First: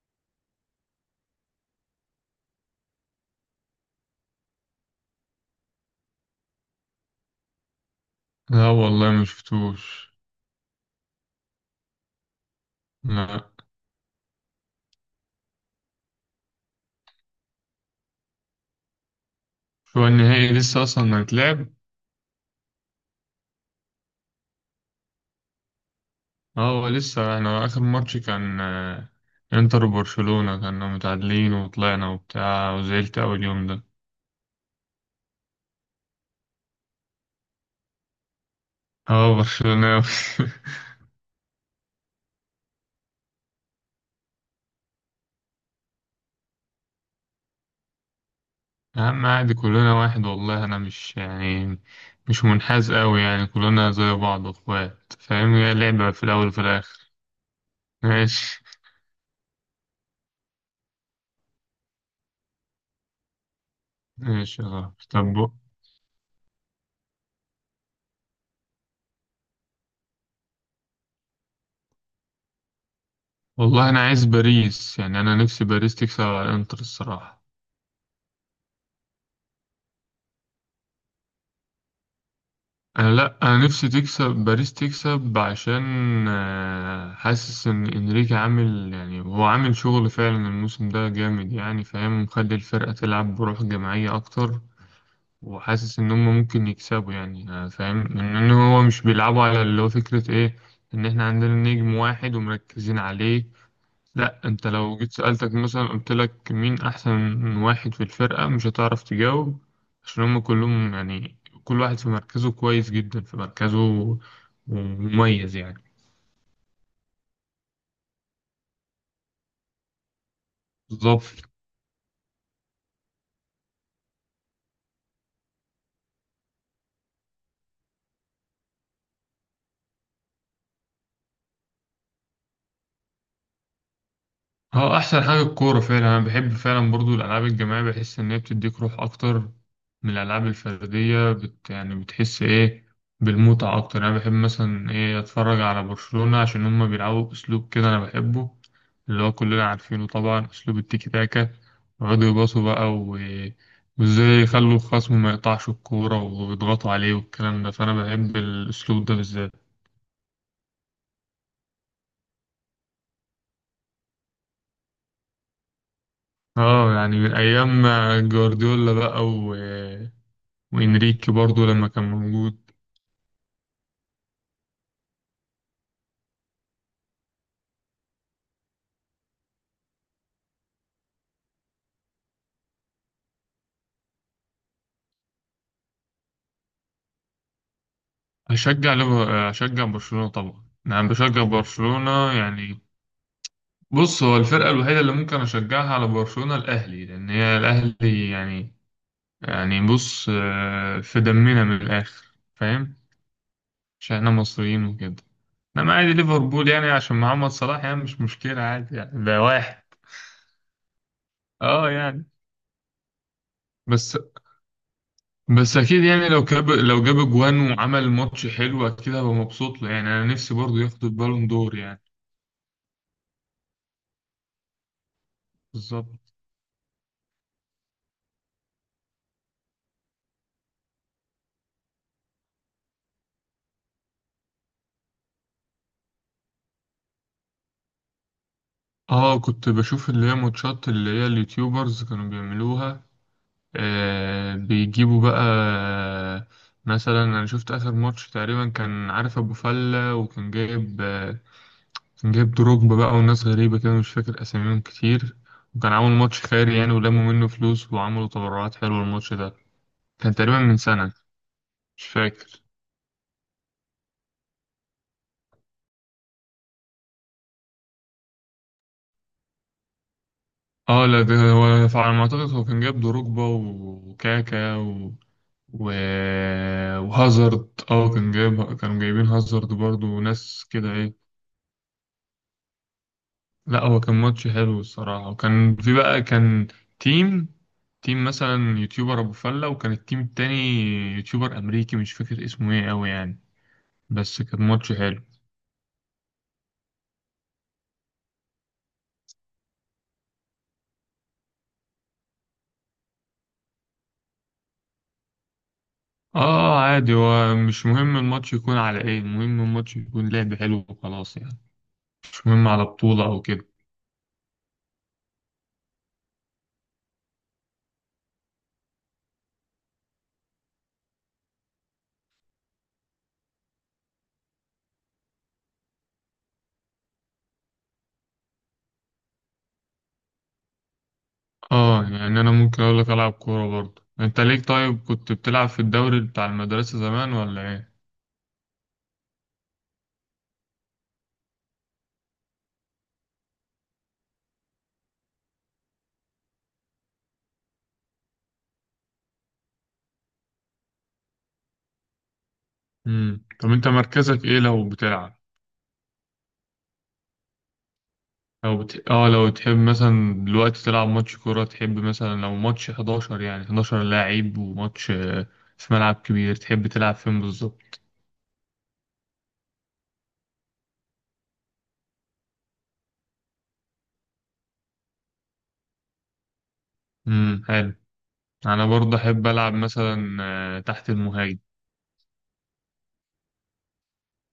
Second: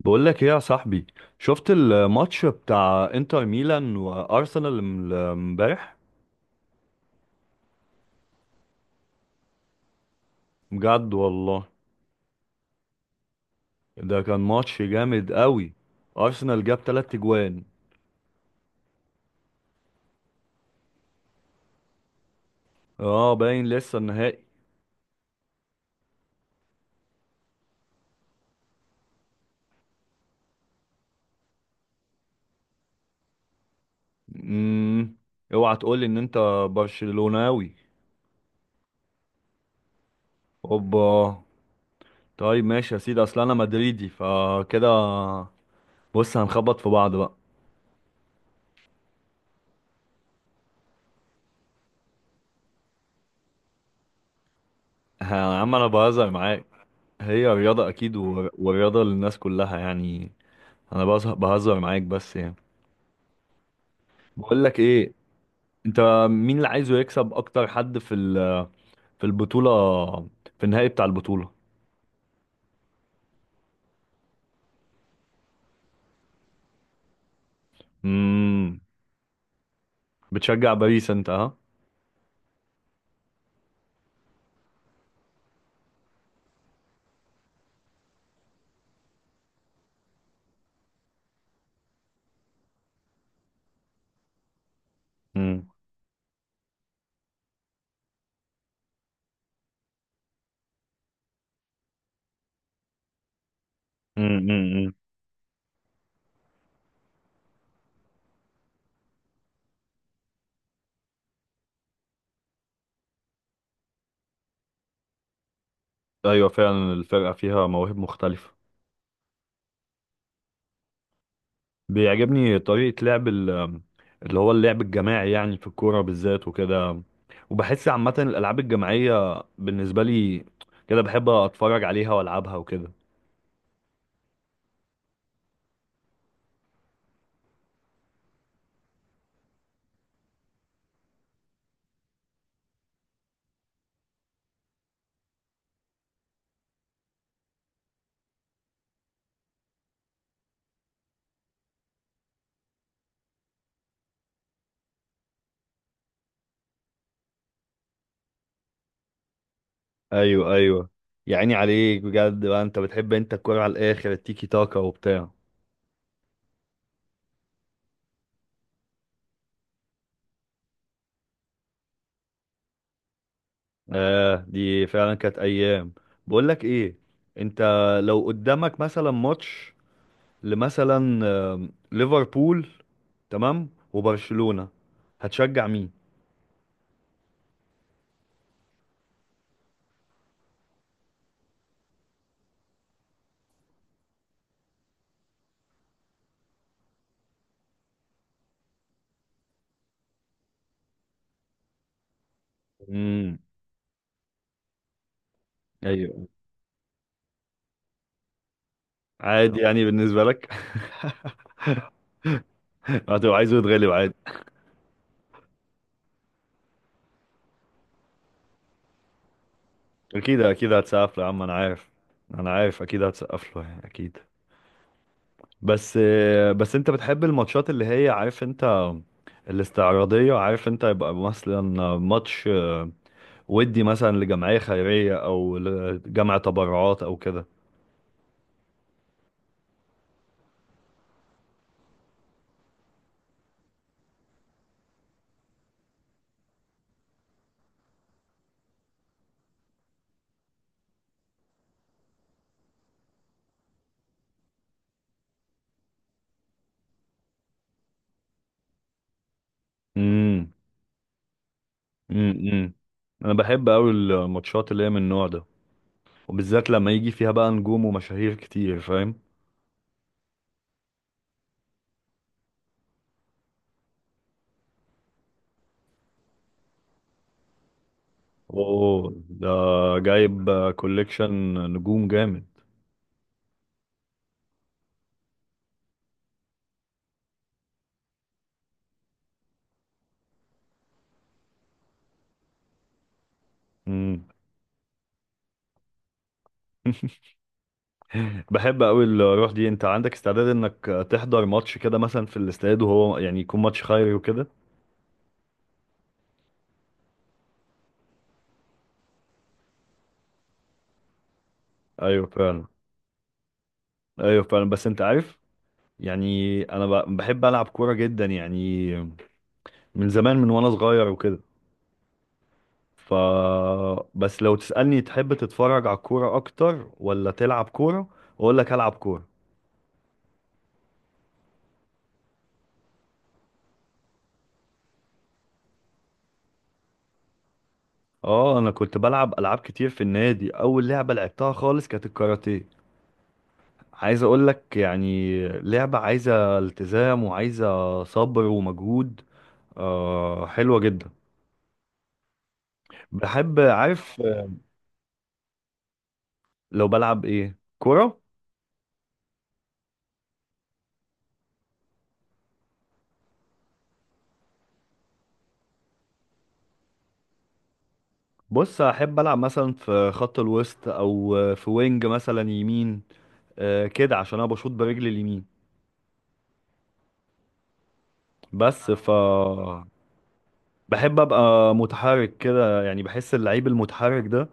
بقول لك ايه يا صاحبي. شفت الماتش بتاع انتر ميلان وارسنال امبارح؟ لا، والله ما شفتوش. بجد والله. لا، ده كان ماتش جامد قوي. ارسنال جاب 3 جوان. هو النهائي لسه اصلا هيتلعب. اه باين لسه النهائي. اه، هو لسه احنا اخر ماتش كان انتر وبرشلونة كنا متعادلين وطلعنا وبتاع وزعلت اول يوم ده. امم اوعى تقول لي ان انت برشلوناوي؟ اه، برشلونة. اوبا. طيب ماشي يا سيدي، اصل انا مدريدي فكده. بص هنخبط في بعض بقى. يا عم عادي كلنا واحد والله انا مش يعني مش منحاز قوي يعني كلنا زي بعض اخوات فاهم، يا عم هي انا لعبة في بهزر الاول وفي معاك. الاخر. هي رياضة اكيد ماشي. والرياضة للناس كلها يعني. انا بهزر معاك بس يعني. ماشي بقول يا لك صاحبي ايه، طب. انت، مين اللي عايزه يكسب اكتر حد في البطولة، في النهائي بتاع البطولة؟ والله انا عايز باريس، يعني انا نفسي باريس تكسب على الانتر الصراحة. امم بتشجع باريس انت، ها؟ لا انا نفسي تكسب باريس تكسب عشان حاسس ان انريكي عامل، يعني هو عامل شغل فعلا الموسم ده جامد، يعني فاهم، مخلي الفرقة تلعب بروح جماعية اكتر. امم وحاسس ان هم ممكن يكسبوا يعني فاهم ان هو مش بيلعبوا على اللي هو فكرة ايه، ان احنا عندنا نجم واحد ومركزين عليه. لا، امم انت امم لو جيت سألتك مثلا قلت لك مين احسن واحد في الفرقة مش هتعرف تجاوب، عشان هم كلهم يعني كل واحد في مركزه كويس جدا في مركزه، ومميز يعني. ايوه فعلا، الفرقة فيها مواهب مختلفة. بالظبط. بيعجبني طريقة لعب اللي هو اللعب الجماعي يعني، في الكورة بالذات وكده. وبحس عامة الالعاب الجماعية بالنسبة لي كده بحب اتفرج عليها والعبها وكده. هو احسن حاجه الكوره فعلا، انا بحب فعلا برضو الالعاب الجماعيه، بحس ان هي بتديك روح اكتر من الالعاب الفرديه، بت يعني بتحس ايه بالمتعه اكتر يعني. انا بحب مثلا ايه اتفرج على برشلونه عشان هما بيلعبوا اسلوب كده انا بحبه، اللي هو كلنا عارفينه طبعا اسلوب التيكي تاكا، ويقعدوا يباصوا بقى وازاي يخلوا الخصم ما يقطعش الكوره ويضغطوا عليه والكلام ده، فانا بحب الاسلوب ده بالذات. ايوه ايوه. يا عيني عليك بجد بقى، انت بتحب انت الكورة على الاخر، التيكي تاكا وبتاع. اه يعني من ايام جوارديولا بقى، وإنريكي برضو لما كان موجود. آه دي فعلا كانت ايام. بقول لك ايه، انت لو قدامك مثلا ماتش، لمثلا، ليفربول تمام وبرشلونة، هتشجع مين؟ هشجع برشلونة طبعا، أنا بشجع برشلونة يعني. بص، هو الفرقة الوحيدة اللي ممكن أشجعها على برشلونة الأهلي، لأن هي الأهلي يعني. يعني بص في دمنا من الآخر فاهم، امم. عشان إحنا مصريين وكده. إنما عادي ايوه ليفربول يعني عشان محمد صلاح، يعني مش مشكلة عادي، يعني ده عادي واحد. يعني بالنسبة لك. أه يعني. هتبقى عايزه يتغلب عادي. بس بس اكيد يعني لو جاب جوان وعمل ماتش حلو، اكيد هبقى مبسوط له يعني، انا اكيد نفسي اكيد برضه ياخد هتسقف له يا عم، البالون انا دور عارف. يعني. انا عارف اكيد هتسقف له يعني اكيد. بس بالظبط. بس انت بتحب الماتشات اللي هي عارف انت، الاستعراضية، عارف انت؟ يبقى مثلا ماتش ودي مثلا لجمعية خيرية او لجمع تبرعات او كده. اه كنت بشوف اللي هي ماتشات اللي هي اليوتيوبرز كانوا بيعملوها، آه بيجيبوا بقى مثلا انا شفت اخر ماتش تقريبا كان عارف ابو فلة، وكان جايب كان جايب دروجبا بقى وناس غريبة كده مش فاكر اساميهم كتير، وكان عامل ماتش خيري يعني، ولموا منه فلوس وعملوا تبرعات حلوة الماتش ده. كان امم تقريبا من سنة، مش فاكر. امم. انا بحب قوي الماتشات اللي هي من النوع ده، وبالذات لما يجي فيها بقى نجوم ومشاهير كتير، فاهم؟ اه لا، ده هو فعلى ما اعتقد هو كان جايب دروجبا وكاكا و... وهازارد، اه كان جايب كانوا اوه جايبين ده هازارد برضو جايب ناس كده ايه. كوليكشن نجوم جامد. لا، هو كان ماتش حلو الصراحة، وكان في بقى كان تيم تيم مثلا يوتيوبر ابو فلة، وكان التيم التاني يوتيوبر امريكي مش فاكر اسمه ايه اوي يعني. امم. بس كان ماتش حلو. بحب قوي الروح دي. انت عندك استعداد انك تحضر ماتش كده مثلا في الاستاد وهو يعني يكون ماتش خيري وكده؟ اه عادي، هو مش مهم الماتش يكون على ايه، المهم الماتش يكون لعب حلو وخلاص يعني، ايوه مش فعلا. مهم على بطولة او كده. ايوه فعلا، بس انت عارف يعني انا بحب العب كوره جدا يعني، من زمان من وانا صغير وكده. ف، بس لو تسألني تحب تتفرج على الكورة اكتر ولا تلعب كورة، اقول لك العب كورة. اه يعني انا ممكن اقول لك العب كوره برضه، انت ليك طيب كنت بتلعب في الدوري بتاع المدرسه زمان ولا ايه؟ اه انا كنت بلعب العاب كتير في النادي. اول لعبة لعبتها خالص كانت الكاراتيه. عايز اقول لك يعني لعبة عايزة التزام وعايزة صبر ومجهود. آه حلوة جدا. امم، بحب طب انت عارف، مركزك ايه لو بتلعب؟ لو بلعب ايه كورة. لو بت... اه لو تحب مثلا دلوقتي تلعب ماتش كوره، تحب مثلا لو ماتش 11 يعني 11 لاعب وماتش في ملعب كبير، تحب تلعب فين بالظبط؟ بص احب العب مثلا في خط الوسط او في وينج مثلا يمين، كده عشان انا بشوط برجلي اليمين. حلو. انا بس ف، برضه احب العب مثلا تحت بحب المهاجم. ابقى متحرك كده يعني. بحس اللعيب المتحرك ده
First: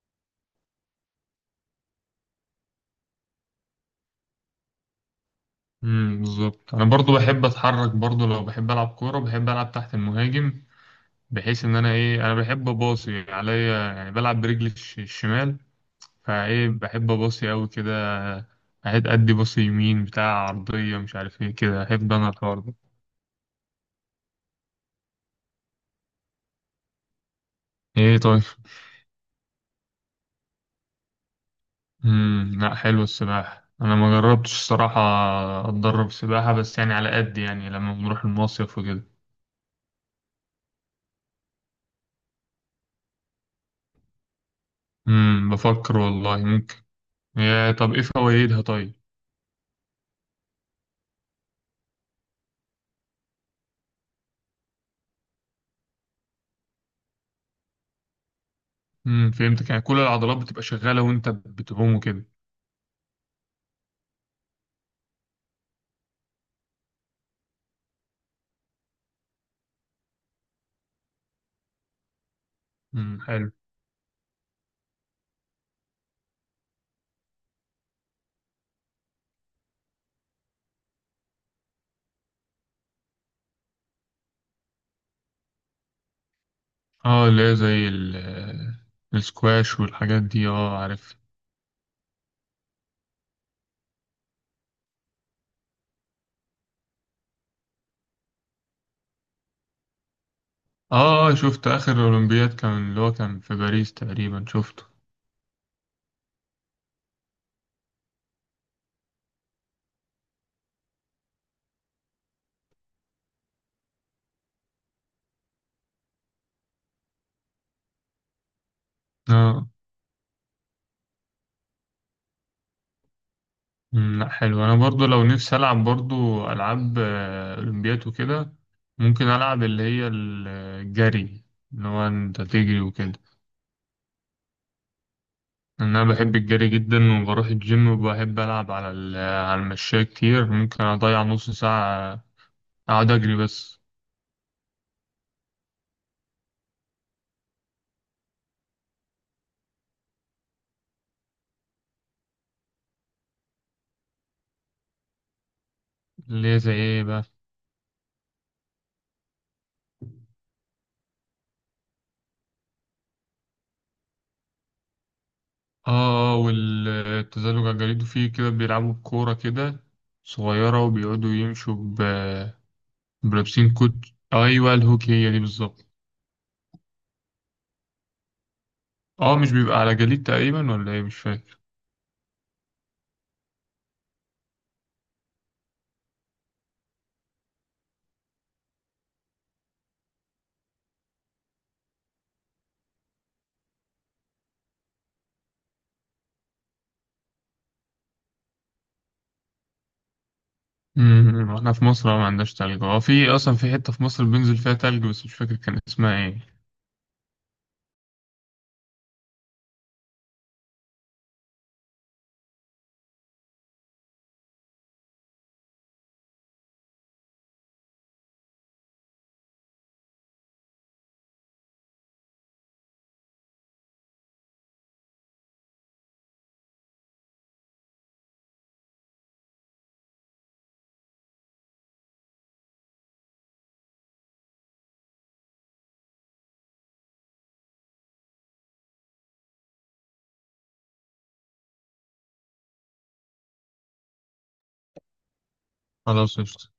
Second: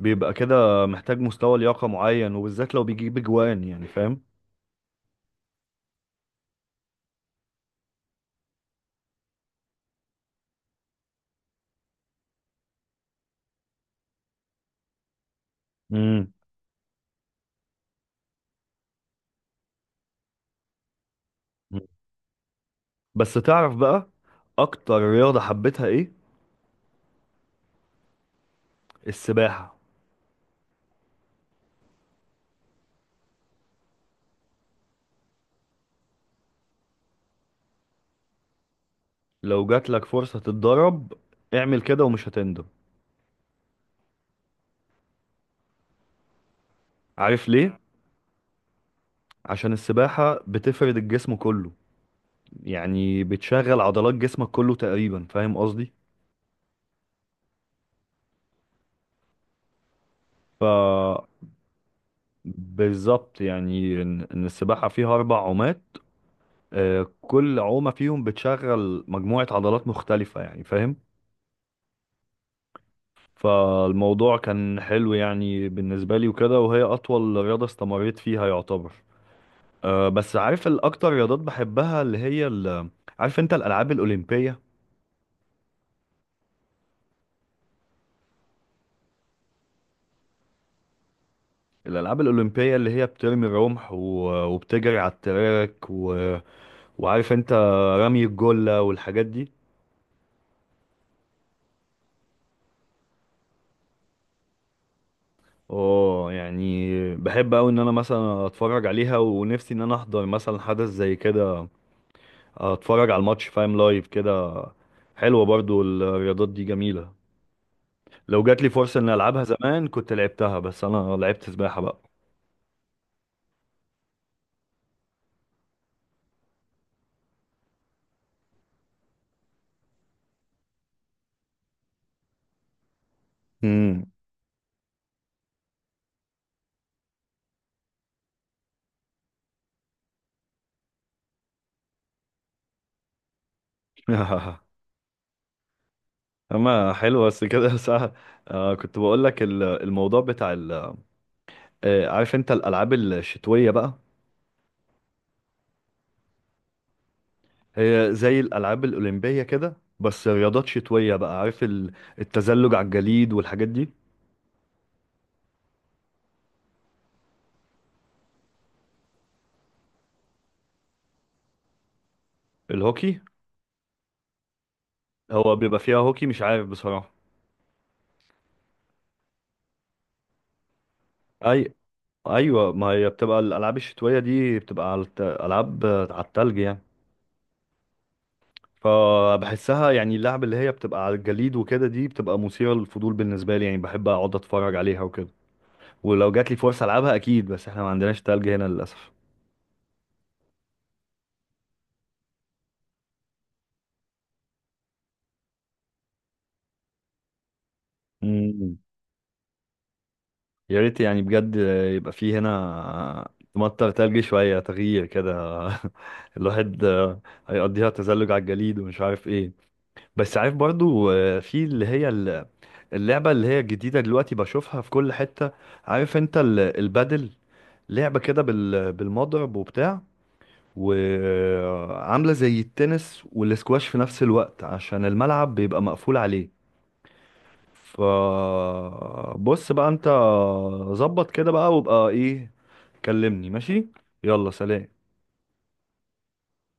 بيبقى كده محتاج مستوى لياقة معين، وبالذات لو بيجيب اجوان يعني، فاهم؟ بالظبط، انا برضه بحب اتحرك برضه، لو بحب العب كوره بحب العب تحت المهاجم، بحيث ان انا ايه انا بحب اباصي عليا يعني، بلعب برجلي الشمال. امم. فايه بحب اباصي قوي كده، اهد ادي باصي يمين بتاع عرضية مش عارف ايه كده، احب انا الحوار ده. بس تعرف بقى اكتر رياضة حبيتها ايه؟ ايه طيب؟ السباحة. امم، لا حلو السباحة، انا ما جربتش الصراحة، اتدرب سباحة بس يعني على قد يعني، لما بنروح المصيف وكده. لو جات لك فرصة تتدرب اعمل كده ومش هتندم. امم، بفكر والله ممكن. عارف يا ليه؟ طب ايه فوائدها طيب؟ عشان السباحة بتفرد الجسم كله، يعني بتشغل عضلات جسمك كله تقريبا، فاهم قصدي؟ فهمتك، يعني كل العضلات بتبقى ف، شغالة وانت بتعوم وكده. بالظبط، يعني إن السباحة فيها اربع عومات، كل عومة فيهم بتشغل مجموعة عضلات مختلفة يعني، فاهم؟ حلو. فالموضوع كان حلو يعني بالنسبة لي وكده، وهي اطول رياضة استمريت فيها يعتبر. بس عارف الاكتر رياضات بحبها اللي هي عارف انت الالعاب الاولمبية؟ اه اللي هي زي السكواش والحاجات دي، اه عارف. الالعاب الاولمبية اللي هي بترمي الرمح وبتجري على التراك و... وعارف انت رمي الجلة والحاجات دي. اه شفت اخر اولمبياد كان اللي هو كان في باريس تقريبا، شفته. اه يعني بحب اوي ان انا مثلا اتفرج عليها، ونفسي ان انا احضر مثلا حدث زي كده، اتفرج على الماتش فاهم لايف كده. حلوة برضو الرياضات دي، جميلة. لو جات لي فرصة اني العبها اه. زمان كنت لعبتها، بس انا لعبت سباحة بقى. لا حلو، انا برضو لو نفسي العب برضو العاب اولمبياد وكده، ممكن العب اللي هي الجري، اللي هو انت تجري وكده، امم. لأن انا بحب الجري جدا وبروح الجيم، وبحب العب على على المشاية كتير، ممكن اضيع نص ساعة اقعد اجري بس. اما حلو بس كده ساعة. آه كنت بقول لك الموضوع بتاع ال، آه عارف انت الالعاب الشتوية بقى؟ اللي هي زي ايه بقى؟ هي زي الالعاب الاولمبية كده بس رياضات شتوية بقى، عارف التزلج على الجليد والحاجات دي. اه والتزلج على الجليد، وفيه كده بيلعبوا بكورة كده صغيرة وبيقعدوا يمشوا الهوكي. بلابسين كوت. ايوه الهوكي، هي دي هو بيبقى بالظبط. فيها هوكي مش عارف بصراحة. اه مش بيبقى على جليد تقريبا ولا ايه، مش فاكر. اي، ايوه ما هي بتبقى الالعاب الشتوية دي بتبقى على العاب على التلج يعني. فبحسها يعني اللعب اللي هي بتبقى على الجليد وكده دي بتبقى مثيرة للفضول بالنسبة لي يعني، بحب اقعد اتفرج عليها وكده. ولو جات لي فرصة العبها اكيد، بس احنا ما عندناش تلج هنا للاسف. امم، احنا في مصر ما عندناش تلج، اه في اصلا في حتة في مصر بينزل فيها تلج بس مش فاكر كان اسمها ايه. امم. يا ريت يعني بجد يبقى فيه هنا تمطر تلج، شوية تغيير كده. الواحد هيقضيها تزلج على الجليد ومش عارف ايه. بس عارف برضو في اللي هي اللعبة اللي هي الجديدة دلوقتي بشوفها في كل حتة، عارف انت البادل؟ لعبة كده بالمضرب وبتاع، وعاملة زي التنس والاسكواش في نفس الوقت عشان الملعب بيبقى مقفول عليه. فبص بقى انت، ظبط كده بقى وابقى ايه، كلمني ماشي؟ يلا سلام. خلاص قشطة.